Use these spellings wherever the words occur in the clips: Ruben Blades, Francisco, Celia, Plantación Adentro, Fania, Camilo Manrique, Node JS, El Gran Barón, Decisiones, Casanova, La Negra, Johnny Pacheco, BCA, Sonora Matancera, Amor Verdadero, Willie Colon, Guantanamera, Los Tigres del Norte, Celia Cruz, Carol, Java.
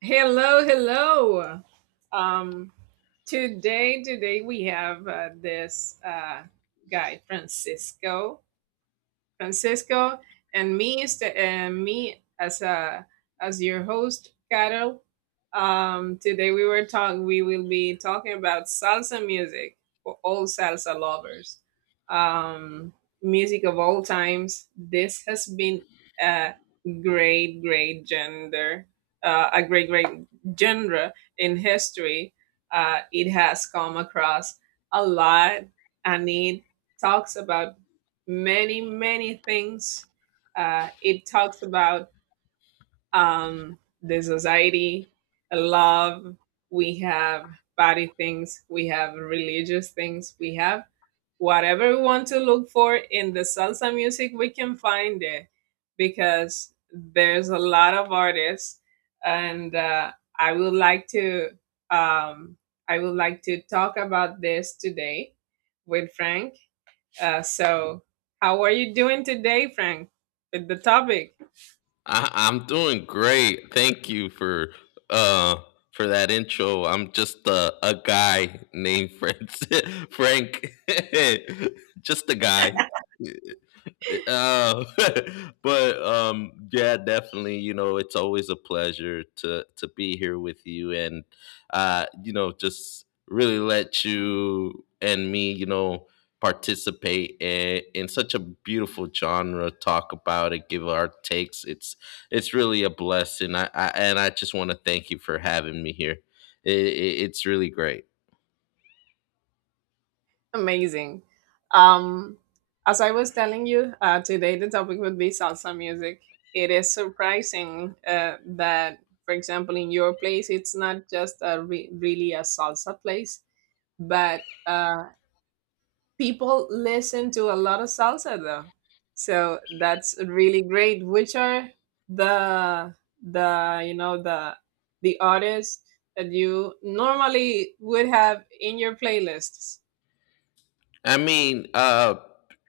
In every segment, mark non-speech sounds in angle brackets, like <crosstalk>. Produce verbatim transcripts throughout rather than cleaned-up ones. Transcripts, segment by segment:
Hello, hello. Um, today, today we have uh, this uh, guy Francisco Francisco, and me, st- and me as a as your host, Carol. Um, today we were talking. We will be talking about salsa music for all salsa lovers. Um, Music of all times. This has been a great, great gender, uh, a great, great genre in history. Uh, it has come across a lot, and it talks about many, many things. Uh, it talks about um, the society, love, we have body things, we have religious things, we have whatever we want to look for in the salsa music, we can find it because there's a lot of artists, and uh, I would like to um, I would like to talk about this today with Frank, uh, so, how are you doing today, Frank, with the topic? I, I'm doing great. Thank you for uh for that intro. I'm just a, a guy named Francis, <laughs> Frank. <laughs> Just a guy. Uh, <laughs> but um, yeah, definitely. You know, it's always a pleasure to to be here with you, and uh, you know, just really let you and me, you know, participate in, in such a beautiful genre. Talk about it, give our takes. It's it's really a blessing. I, I and I just want to thank you for having me here. It, it, it's really great. Amazing. Um, as I was telling you, uh, today the topic would be salsa music. It is surprising uh, that, for example, in your place, it's not just a re- really a salsa place, but uh, people listen to a lot of salsa though so that's really great. Which are the the you know the the artists that you normally would have in your playlists? I mean, uh,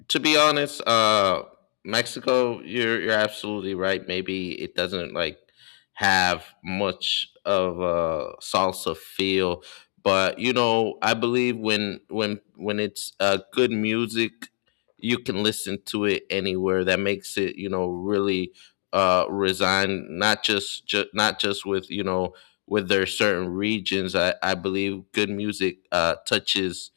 to be honest, uh, Mexico, you're you're absolutely right. Maybe it doesn't like have much of a salsa feel, but you know, I believe when when when it's uh, good music, you can listen to it anywhere. That makes it, you know, really uh, resign, not just ju- not just with you know with their certain regions. I I believe good music uh, touches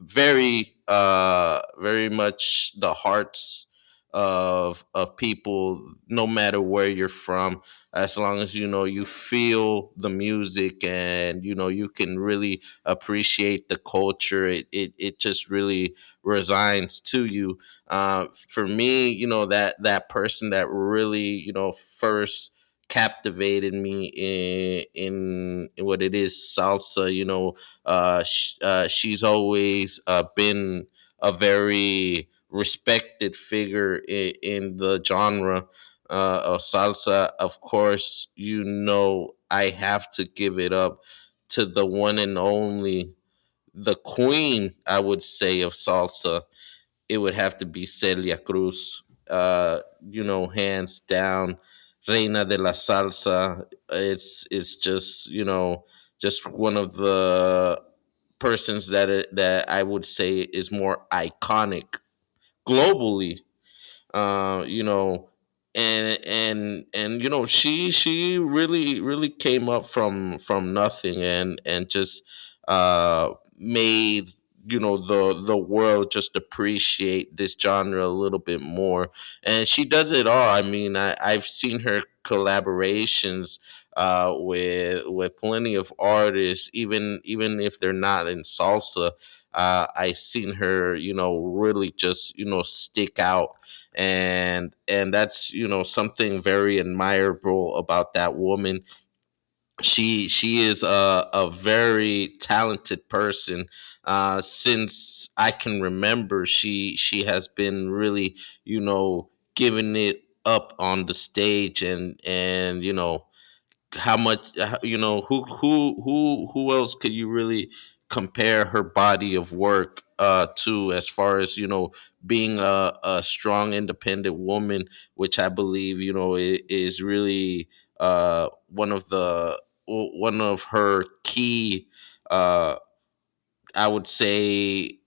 very uh very much the hearts of of people no matter where you're from. As long as you know you feel the music and you know you can really appreciate the culture, it it, it just really resigns to you. Uh, for me, you know, that that person that really, you know, first captivated me in in what it is salsa, you know, uh, sh- uh, she's always uh, been a very respected figure in, in the genre uh, of salsa. Of course, you know, I have to give it up to the one and only, the queen, I would say, of salsa. It would have to be Celia Cruz. Uh, you know, hands down, Reina de la Salsa. It's it's just, you know, just one of the persons that that I would say is more iconic globally, uh, you know, and and and you know, she she really really came up from from nothing and and just uh, made, you know, the the world just appreciate this genre a little bit more. And she does it all. I mean, I I've seen her collaborations uh with with plenty of artists, even even if they're not in salsa. uh, I seen her, you know, really just, you know, stick out, and and that's, you know, something very admirable about that woman. She she is a, a very talented person. Uh since I can remember, she she has been really, you know, giving it up on the stage, and and you know, how much, uh, you know who who who who else could you really compare her body of work uh to, as far as, you know, being a, a strong independent woman, which I believe, you know, i- is really uh one of the one of her key uh I would say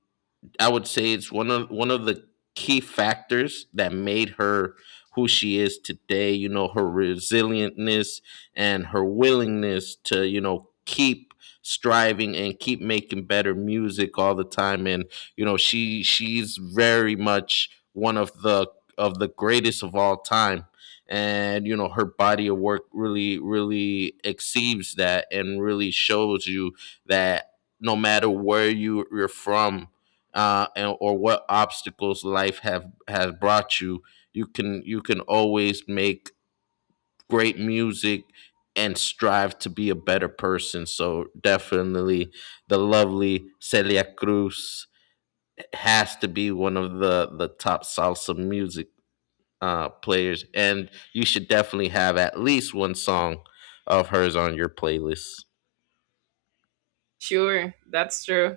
I would say it's one of one of the key factors that made her who she is today. You know, her resilientness and her willingness to, you know, keep striving and keep making better music all the time. And you know, she she's very much one of the of the greatest of all time. And you know, her body of work really, really exceeds that, and really shows you that no matter where you you're from, uh, and, or what obstacles life have has brought you, you can you can always make great music and strive to be a better person. So definitely, the lovely Celia Cruz has to be one of the the top salsa music uh, players, and you should definitely have at least one song of hers on your playlist. Sure, that's true.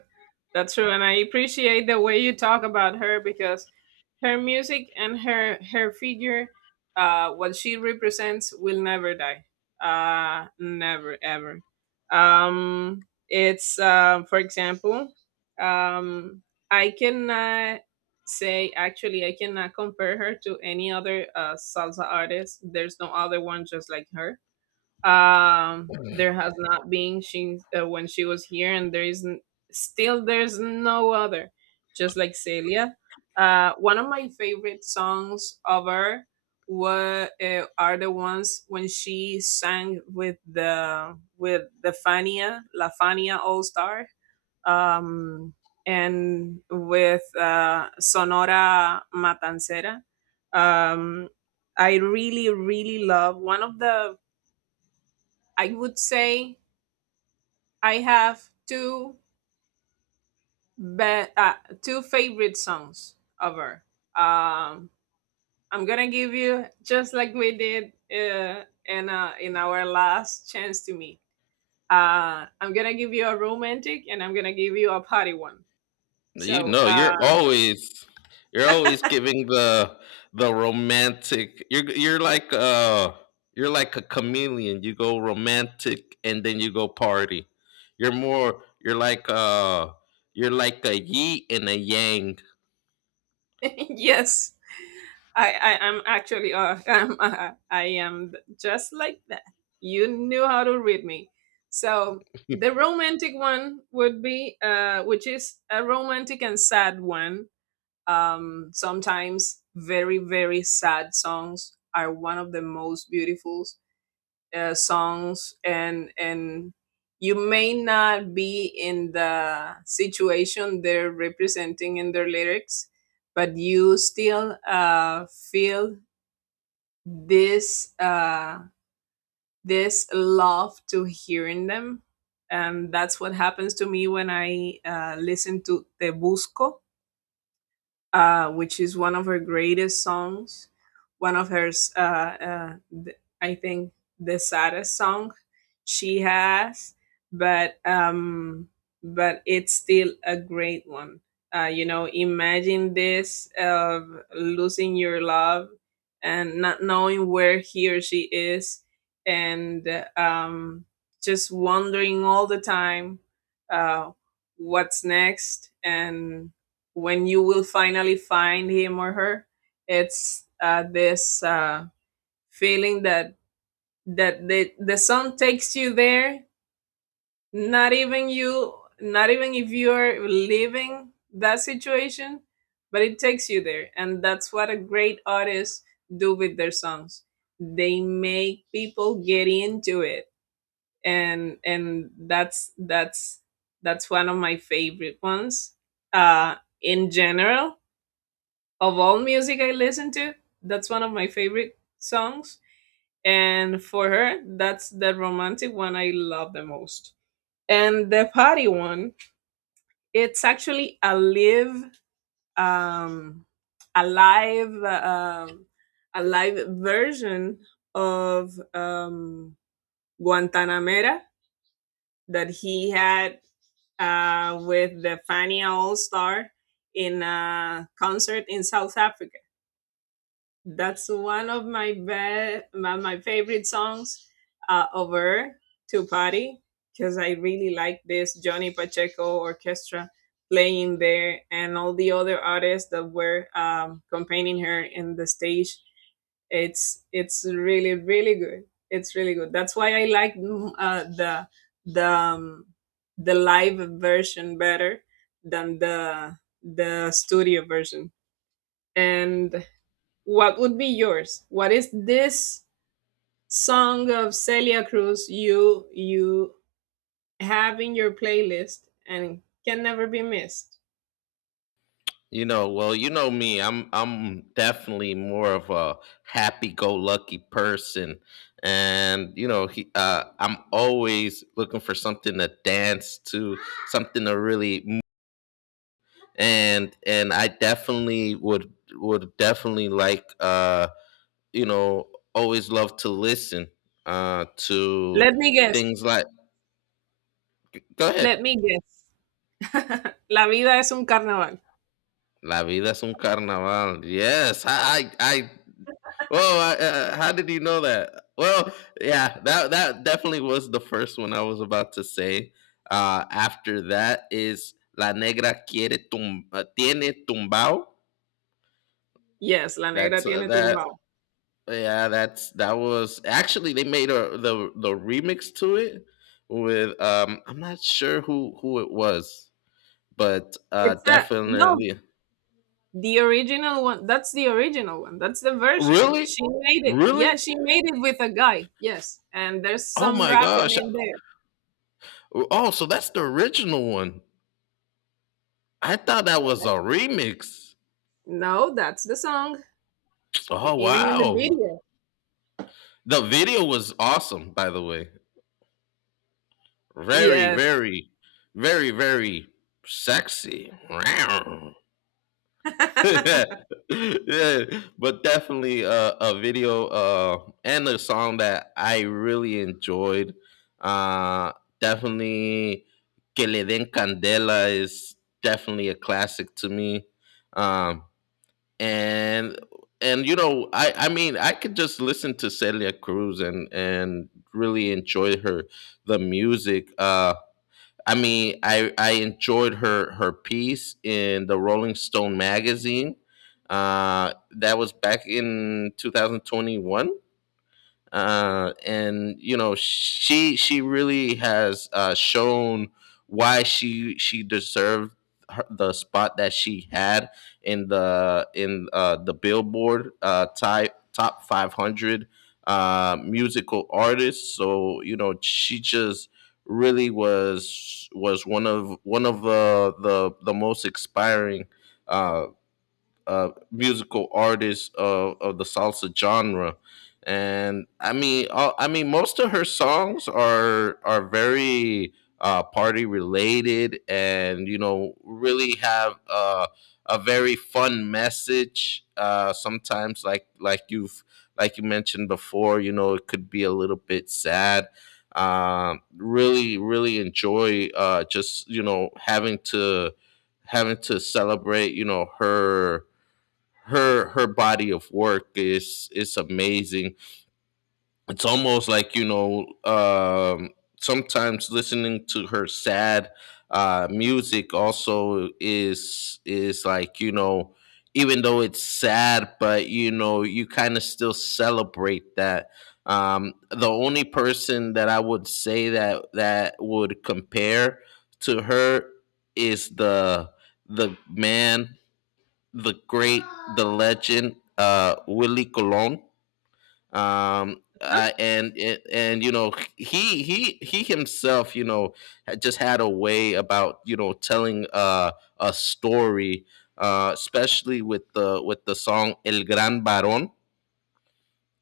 That's true, and I appreciate the way you talk about her because her music and her her figure, uh, what she represents will never die. Uh, never ever. Um, it's uh, For example, um, I cannot say, actually I cannot compare her to any other uh, salsa artist. There's no other one just like her. Um, there has not been, she uh, when she was here, and there is n- still there's no other. Just like Celia, uh, one of my favorite songs of her were uh, are the ones when she sang with the with the Fania La Fania All Star, um, and with uh, Sonora Matancera. Um, I really, really love one of the, I would say I have two be- uh, two favorite songs of her. Um, I'm gonna give you just like we did uh, in uh, in our last chance to meet. Uh, I'm gonna give you a romantic, and I'm gonna give you a party one. You So. know, Uh, you're always you're always giving the the romantic. You're you're like uh you're like a chameleon. You go romantic and then you go party. You're more you're like uh you're like a yi and a yang. <laughs> Yes, I, I am actually uh, <laughs> um, uh, I am just like that. You knew how to read me. So the <laughs> romantic one would be, uh, which is a romantic and sad one. Um, sometimes very, very sad songs are one of the most beautiful uh, songs, and and you may not be in the situation they're representing in their lyrics, but you still uh, feel this uh, this love to hearing them. And that's what happens to me when I uh, listen to Te Busco, uh, which is one of her greatest songs, one of her, s- uh, uh, th- I think, the saddest song she has, but um, but it's still a great one. Uh, you know, imagine this of losing your love and not knowing where he or she is, and uh, um, just wondering all the time uh, what's next, and when you will finally find him or her. It's uh, this uh, feeling that that the, the song takes you there, not even you, not even if you're leaving that situation, but it takes you there. And that's what a great artist do with their songs. They make people get into it. And and that's that's that's one of my favorite ones uh in general. Of all music I listen to, that's one of my favorite songs. And for her, that's the romantic one I love the most. And the party one, it's actually a live, um, a live, uh, um, a live version of um, Guantanamera that he had uh, with the Fania All Star in a concert in South Africa. That's one of my be- my, my favorite songs uh, over to party, because I really like this Johnny Pacheco orchestra playing there and all the other artists that were um, accompanying her in the stage. It's it's really really good. It's really good. That's why I like mm, uh, the the um, the live version better than the the studio version. And what would be yours? What is this song of Celia Cruz you you have in your playlist and can never be missed? You know, well, you know me. I'm I'm definitely more of a happy-go-lucky person, and you know, he, uh, I'm always looking for something to dance to, something to really, and and I definitely would would definitely like, uh you know always love to listen uh to Let me guess. things like, go Let ahead. me guess. <laughs> La vida es un carnaval. La vida es un carnaval. Yes, I I, I well, I, uh, how did you know that? Well, yeah, that that definitely was the first one I was about to say. Uh, after that is La Negra quiere tum- uh, tiene tumbao. Yes, La Negra That's uh, tiene that tumbao. Yeah, that's that was actually they made a the the remix to it with, um I'm not sure who who it was, but uh It's a no, definitely. the original one. That's the original one. That's the version. Really? She made it. Really? Yeah, she made it with a guy. Yes. And there's Oh some my rapping gosh. in there. Oh, so that's the original one. I thought that was a remix. No, that's the song. e- Oh Even in the wow. video. The video was awesome, by the way. Very, Yes. very, very, very sexy. Wow. <laughs> Yeah, <laughs> yeah, but definitely a, a video uh, and a song that I really enjoyed. Uh, Definitely, Que Le Den Candela is definitely a classic to me. Um, and and you know, I I mean, I could just listen to Celia Cruz and and really enjoy her the music. Uh, I mean, I I enjoyed her her piece in the Rolling Stone magazine. Uh, that was back in twenty twenty-one, uh, and you know, she she really has uh, shown why she she deserved her, the spot that she had in the in uh, the Billboard uh, type top five hundred uh, musical artists. So you know, she just really was was one of one of the the, the most inspiring uh, uh, musical artists of, of the salsa genre. And I mean, uh, I mean, most of her songs are are very uh, party related, and you know, really have uh, a very fun message. Uh, sometimes, like like you've like you mentioned before, you know, it could be a little bit sad. Um, really, really enjoy, uh, just you know, having to having to celebrate, you know, her her her body of work is is amazing. It's almost like, you know, um, sometimes listening to her sad uh, music also is is like, you know, even though it's sad, but you know, you kind of still celebrate that. Um, the only person that I would say that that would compare to her is the the man, the great, the legend, uh, Willie Colon. Um, uh, and and and, you know, he he he himself, you know, had just had a way about, you know, telling uh, a story, uh, especially with the with the song El Gran Barón.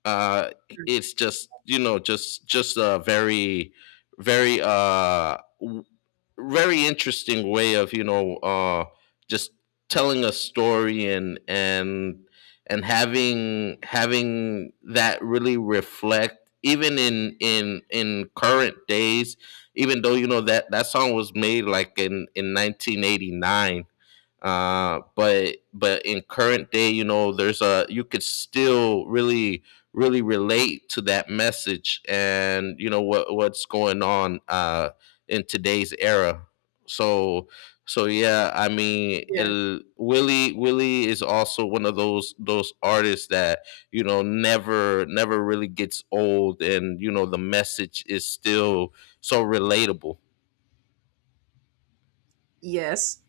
uh it's just, you know, just just a very very uh w- very interesting way of, you know, uh just telling a story and and and having having that really reflect even in in in current days. Even though, you know, that that song was made like in in nineteen eighty-nine, uh but but in current day, you know, there's a you could still really really relate to that message and you know what what's going on uh in today's era. So so yeah, I mean, Yes. el, willie Willie is also one of those those artists that you know, never never really gets old, and you know, the message is still so relatable. Yes.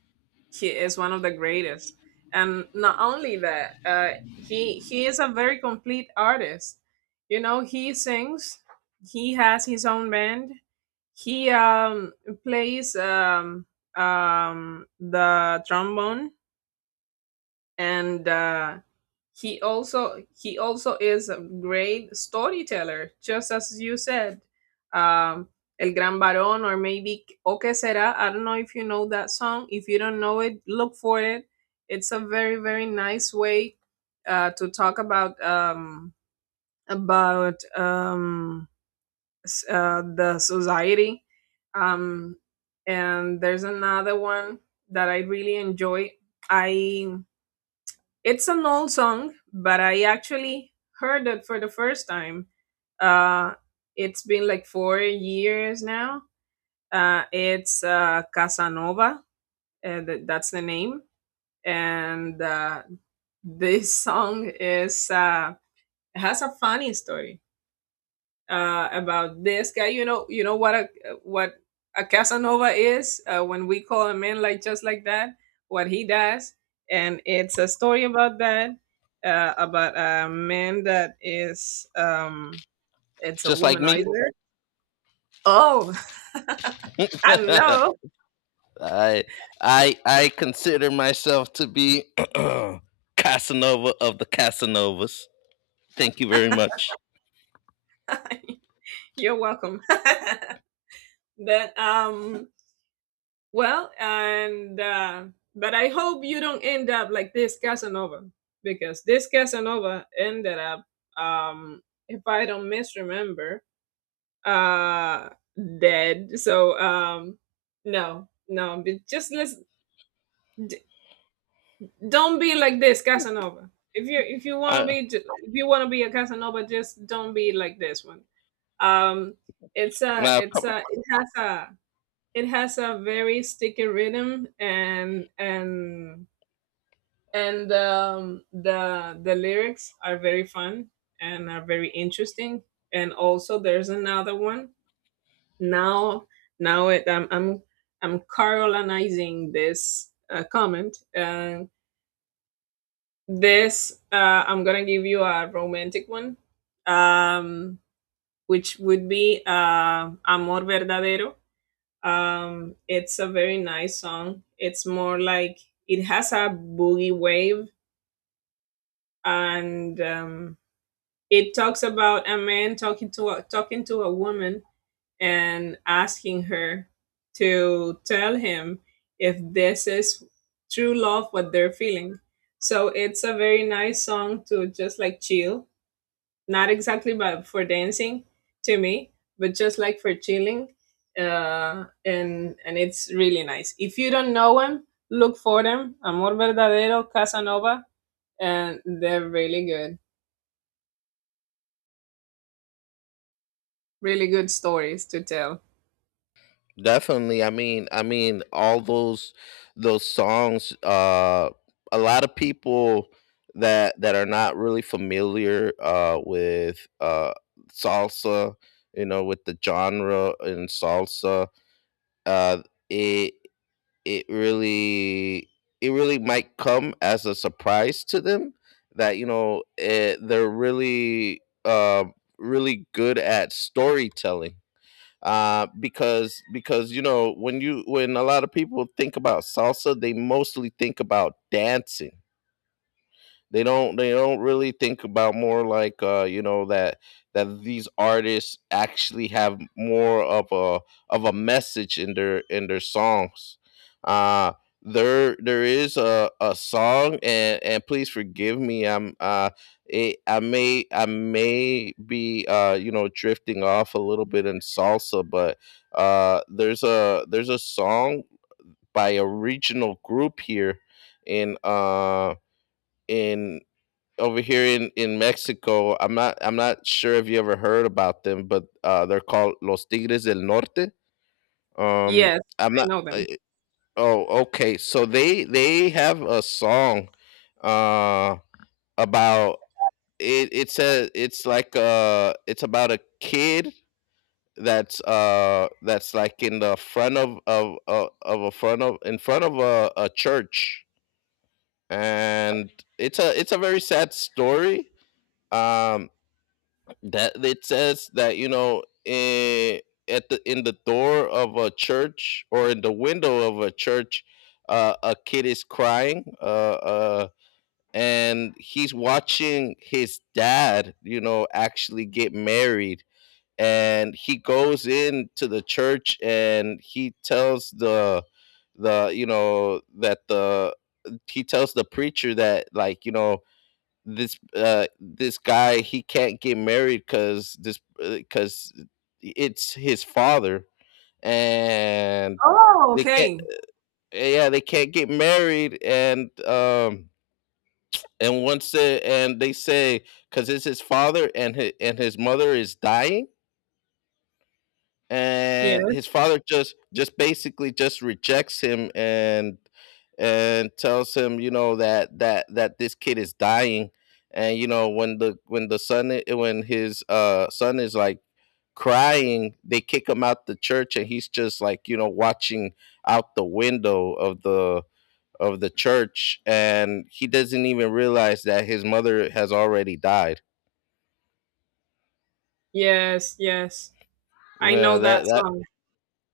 He is one of the greatest. And not only that, uh, he he is a very complete artist. You know, he sings, he has his own band, he um plays um um the trombone, and uh he also, he also is a great storyteller, just as you said. Um, El Gran Barón, or maybe O Que Será. I don't know if you know that song. If you don't know it, look for it. It's a very, very nice way uh, to talk about um, about um, s- uh, the society. Um, and there's another one that I really enjoy. I It's an old song, but I actually heard it for the first time. Uh, it's been like four years now. Uh, it's uh, Casanova, uh, th- that's the name. And uh, This <laughs> song is uh, has a funny story uh, about this guy. You know, you know what a, what a Casanova is uh, when we call him in like just like that. What he does, and it's a story about that, uh, about a man that is um, it's a Just like me. womanizer. Oh, <laughs> I <laughs> know. I I I consider myself to be <clears throat> Casanova of the Casanovas. Thank you very much. You're welcome. <laughs> That um, Well, and uh, but I hope you don't end up like this Casanova, because this Casanova ended up, um, if I don't misremember, uh, dead. So um, no, no, but just let's d- don't be like this Casanova. If you, if you want to I be j- if you want to be a Casanova, just don't be like this one. Um, it's a now it's co- a it has a It has a very sticky rhythm, and and and um, the the lyrics are very fun and are very interesting. And also, there's another one now. Now it, I'm I'm I'm Carolinizing this uh, comment. And this uh, I'm gonna give you a romantic one, um, which would be uh, Amor Verdadero. Um, it's a very nice song. It's more like it has a boogie wave, and um, it talks about a man talking to a, talking to a woman and asking her to tell him if this is true love what they're feeling. So it's a very nice song to just like chill, not exactly but for dancing to me, but just like for chilling. uh and and it's really nice. If you don't know them, look for them: Amor Verdadero, Casanova. And they're really good, really good stories to tell. Definitely. I mean, I mean, all those those songs. Uh, a lot of people that that are not really familiar uh, with uh, salsa, you know, with the genre in salsa, uh, it it really it really might come as a surprise to them that you know it, they're really uh, really good at storytelling, uh, because because you know when you when a lot of people think about salsa, they mostly think about dancing. They don't they don't really think about more like, uh, you know, that that these artists actually have more of a of a message in their in their songs. Uh, there there is a, a song, and and please forgive me, I'm uh it, I may I may be, uh you know, drifting off a little bit in salsa, but uh there's a there's a song by a regional group here in uh in over here in in Mexico. I'm not, I'm not sure if you ever heard about them, but uh, they're called Los Tigres del Norte. Um, Yes, I'm I not. know Uh, them. oh, okay. So they they have a song uh, about it. It's a it's like uh it's about a kid that's uh that's like in the front of of of, of a front of in front of a, a church, and it's a it's a very sad story um that it says that, you know, in at the in the door of a church or in the window of a church, uh, a kid is crying, uh, uh, and he's watching his dad, you know, actually get married, and he goes into the church and he tells the the you know that the he tells the preacher that, like, you know, this uh this guy he can't get married because this because it's his father, and Oh, they can't, okay. yeah, they can't get married. And um and once they, and they say, because it's his father, and his, and his mother is dying, Yes, and his father just just basically just rejects him, and and tells him, you know, that that that this kid is dying. And, you know, when the when the son i- when his uh son is like crying, they kick him out the church, and he's just, like, you know, watching out the window of the of the church, and he doesn't even realize that his mother has already died. yes, yes. I know yeah that that song.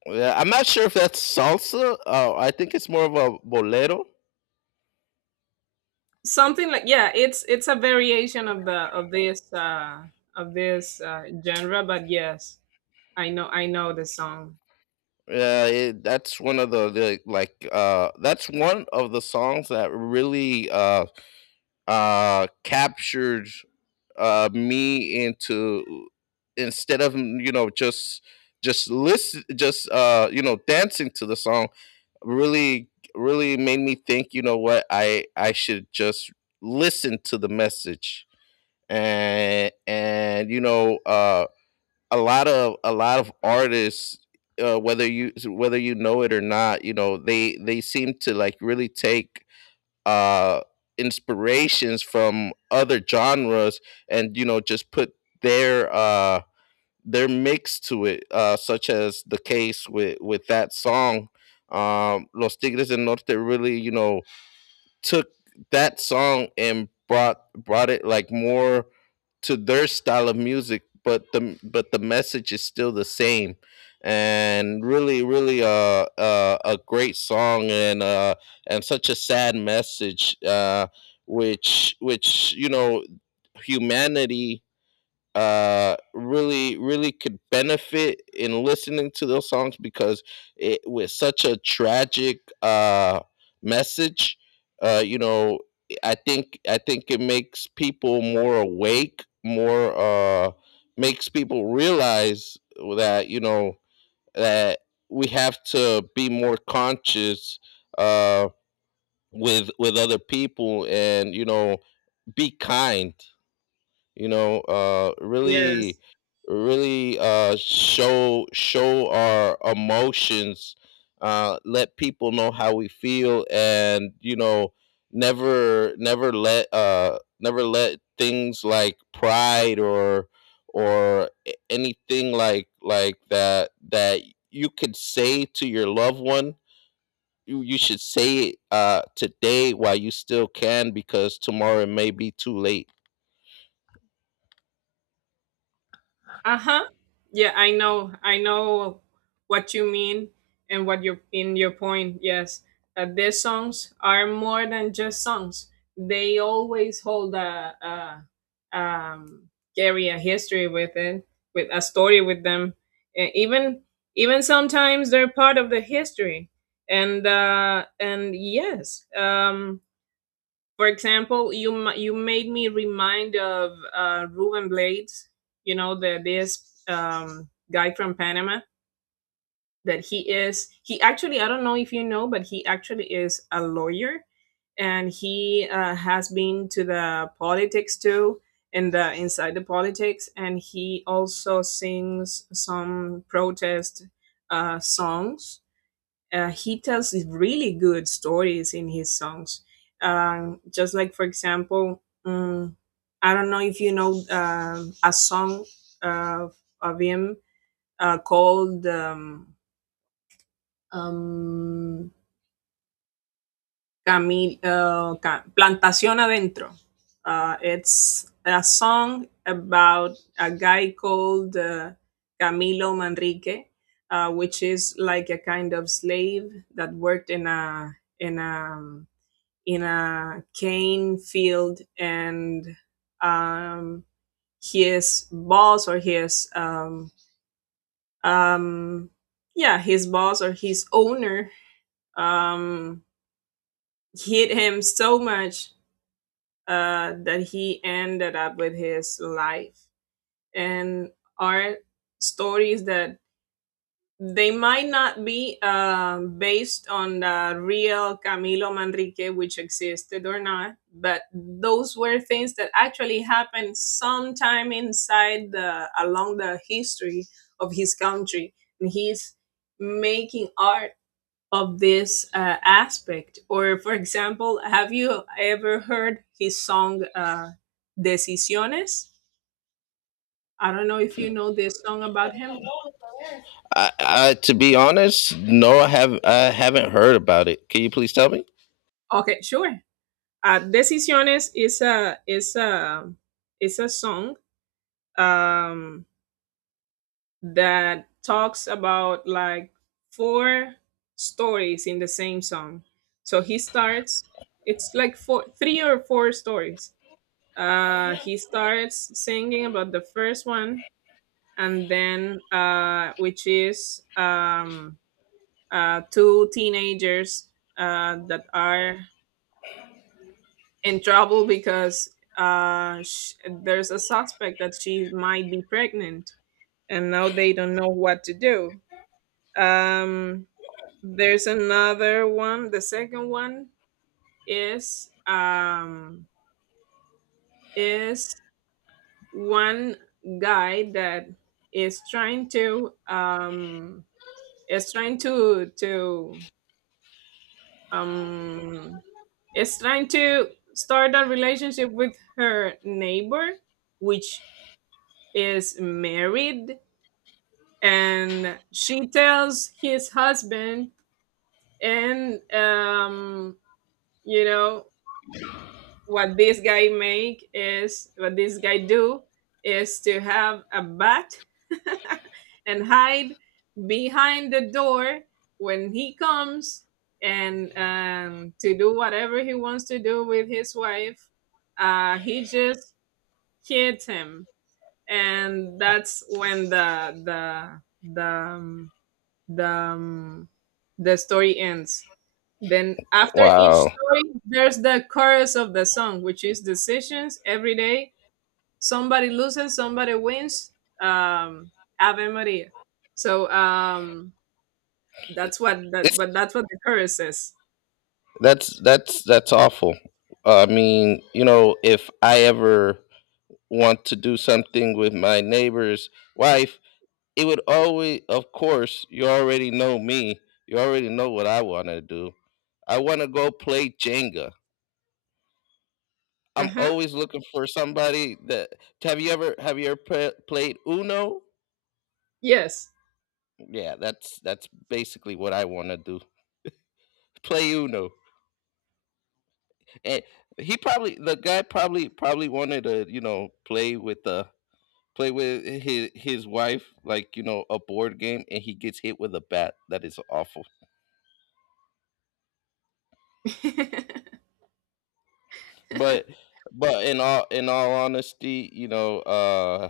Yeah, I'm not sure if that's salsa. Uh, I think it's more of a bolero. Something like, yeah, it's it's a variation of the of this uh of this uh genre, but yes, I know, I know the song. Yeah, it, that's one of the, the like uh, that's one of the songs that really uh, uh, captured uh, me into, instead of, you know, just just listen just uh, you know, dancing to the song, really really made me think, you know what, i i should just listen to the message. and and you know, uh a lot of a lot of artists, uh, whether you whether you know it or not, you know, they they seem to, like, really take uh inspirations from other genres, and, you know, just put their uh their mix to it, uh such as the case with with that song. um Los Tigres del Norte really, you know, took that song and brought brought it, like, more to their style of music, but the but the message is still the same. And really, really, uh, uh, a great song, and uh, and such a sad message, uh, which which you know, humanity uh really really could benefit in listening to those songs, because it, with such a tragic uh message, uh you know, i think i think it makes people more awake, more uh makes people realize that, you know, that we have to be more conscious uh with with other people. And, you know, be kind, you know, uh Yes. really really uh show show our emotions, uh let people know how we feel. And, you know, never never let uh never let things like pride or or a- anything like like that, that you could say to your loved one, you, you should say it uh today while you still can, because tomorrow it may be too late. Uh-huh. Yeah, I know. I know what you mean and what you in your point. Yes. Uh, their songs are more than just songs. They always hold a, a um carry a history with it, with a story with them. And even, even sometimes they're part of the history. And uh and yes. Um for example, you ma- you made me remind of uh, Ruben Blades. You know the this um, guy from Panama that he is. He actually, I don't know if you know, but he actually is a lawyer, and he uh, has been to the politics too, in the inside the politics, and he also sings some protest uh, songs. Uh, he tells really good stories in his songs. Um, just like, for example, um, I don't know if you know um, a song uh, of him uh, called um, um, Camil- uh, Ca- Plantación Adentro. Uh, it's a song about a guy called uh, Camilo Manrique, uh, which is like a kind of slave that worked in a in a um, in a cane field, and um, his boss or his um, um, yeah his boss or his owner um, hit him so much uh, that he ended up with his life. And are stories that, they might not be um, based on the real Camilo Manrique, which existed or not, but those were things that actually happened sometime inside the along the history of his country, and he's making art of this uh, aspect. Or, for example, have you ever heard his song uh, "Decisiones"? I don't know if you know this song about him. I, I, to be honest, no, I have I haven't heard about it. Can you please tell me? Okay, sure. Ah, Decisiones is a is a is a song um, that talks about like four stories in the same song. So he starts. It's like four, three or four stories. Uh, he starts singing about the first one, and then uh, which is um, uh, two teenagers uh, that are in trouble because uh, sh- there's a suspect that she might be pregnant, and now they don't know what to do. Um, there's another one. The second one is um, is one guy that is trying to um, is trying to to um, is trying to start a relationship with her neighbor, which is married, and she tells his husband. And um You know what this guy make is, what this guy do is to have a bat <laughs> and hide behind the door when he comes, and um, to do whatever he wants to do with his wife, uh, he just hits him. And that's when the the the um, the um, the story ends. Then after each Wow, story, there's the chorus of the song, which is: decisions every day. Somebody loses, somebody wins. Um, Ave Maria. So um, that's what that, but it's, that's what the chorus says. that's that's that's awful. I mean, you know, if I ever want to do something with my neighbor's wife, it would always, of course, you already know me. You already know what I want to do. I want to go play Jenga. Uh I'm huh. always looking for somebody that. Have you ever have you ever pla- played Uno? Yes. Yeah, that's that's basically what I want to do. Play Uno. And he probably the guy probably probably wanted to, you know, play with the play with his his wife, like, you know, a board game, and he gets hit with a bat. That is awful. <laughs> But but in all in all honesty, you know, uh,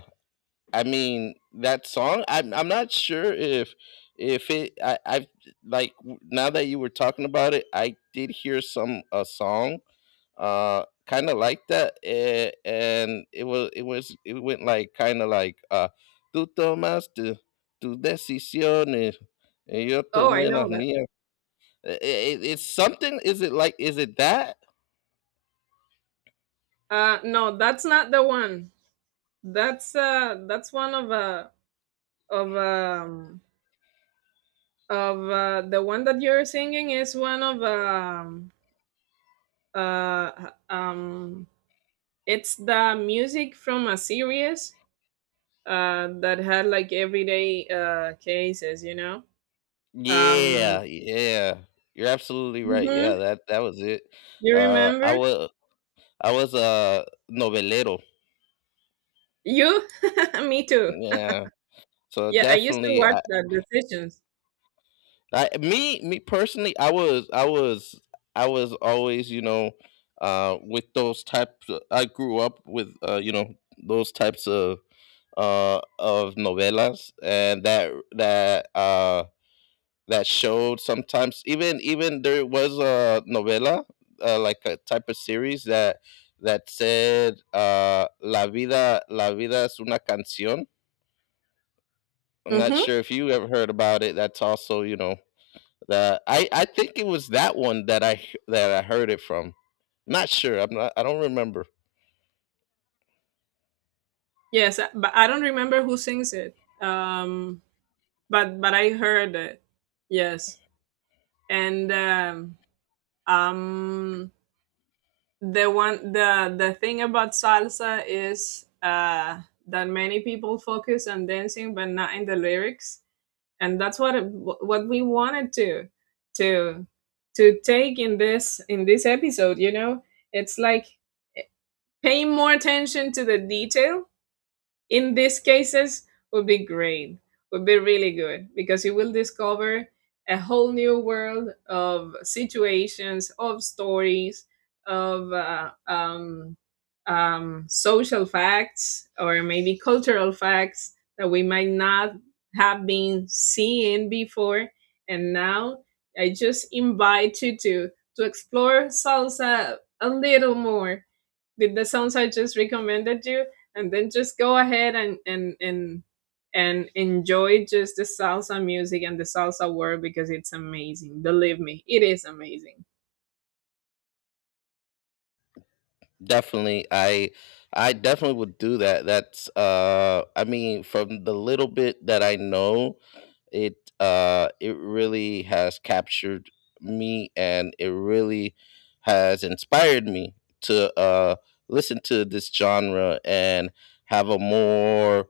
I mean that song. I'm I'm not sure if if it I I like, now that you were talking about it, I did hear some a song uh kind of like that, eh? And it was it was it went, like, kind of like, uh, tú tomaste tus decisiones y yo Oh, I tomé las know that. mías. Eh, eh, eh, it's something, is it like, is it that? Uh, no, that's not the one. That's uh, that's one of uh of um of uh, the one that you're singing is one of um uh um it's the music from a series uh that had like everyday uh cases, you know. um Yeah, yeah, you're absolutely right, mhm, yeah, that that was it. you uh I remember. was i was a novelero. You <laughs> me too. Yeah, so Yeah, I used to definitely watch I, the Decisions. I, me me personally, I was I was I was always, you know, uh, with those types. I grew up with, uh, you know, those types of uh, of novelas, and that that, uh, that showed sometimes, even even there was a novela, uh, like a type of series, that that said, uh, la vida la vida es una canción. I'm not Mm-hmm. sure if you ever heard about it. That's also, you know, the I I think it was that one that I that I heard it from. Not sure. I'm not. I don't remember. Yes, uh, but I don't remember who sings it. um but but I heard it. Yes. and um um the one, the the thing about salsa is uh that many people focus on dancing, but not in the lyrics. And that's what it, what we wanted to to to take in this, in this episode, you know. It's like, eh, paying more attention to the detail in these cases would be great, would be really good, because you will discover a whole new world of situations, of stories, of uh, um, um, social facts or maybe cultural facts that we might not have been seeing before. And now I just invite you to to explore salsa a little more with the songs I just recommended you, and then just go ahead and and and and enjoy just the salsa music and the salsa world, because it's amazing. Believe me, it is amazing. Definitely, I I definitely would do that. That's uh. I mean, from the little bit that I know, it uh it really has captured me, and it really has inspired me to uh listen to this genre, and have a more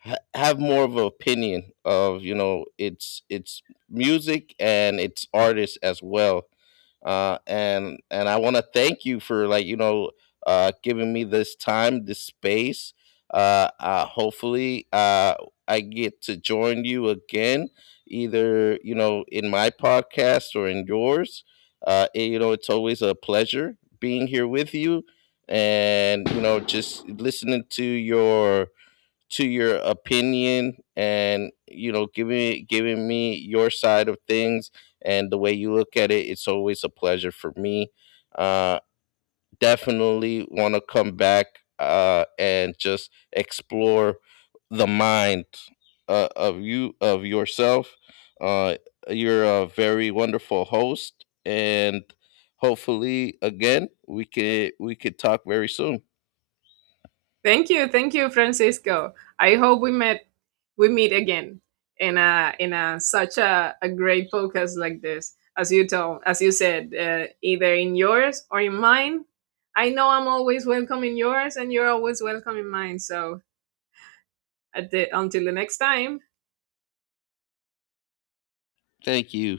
ha- have more of an opinion of, you know, it's it's music and its artists as well. uh, and and I want to thank you for, like, you know, uh, giving me this time, this space. Uh, uh, hopefully, uh, I get to join you again, either, you know, in my podcast or in yours. Uh, it- you know, it's always a pleasure being here with you, and, you know, just listening to your to your opinion, and, you know, giving giving me your side of things, and the way you look at it, it's always a pleasure for me. uh Definitely want to come back, uh and just explore the mind uh, of you of yourself. uh you're a very wonderful host, and hopefully again we could we could talk very soon. Thank you, thank you, Francisco. I hope we met we meet again in a, in a such a, a great podcast like this. As you told, as you said, uh, either in yours or in mine. I know I'm always welcome in yours, and you're always welcome in mine. So at the, until the next time. Thank you.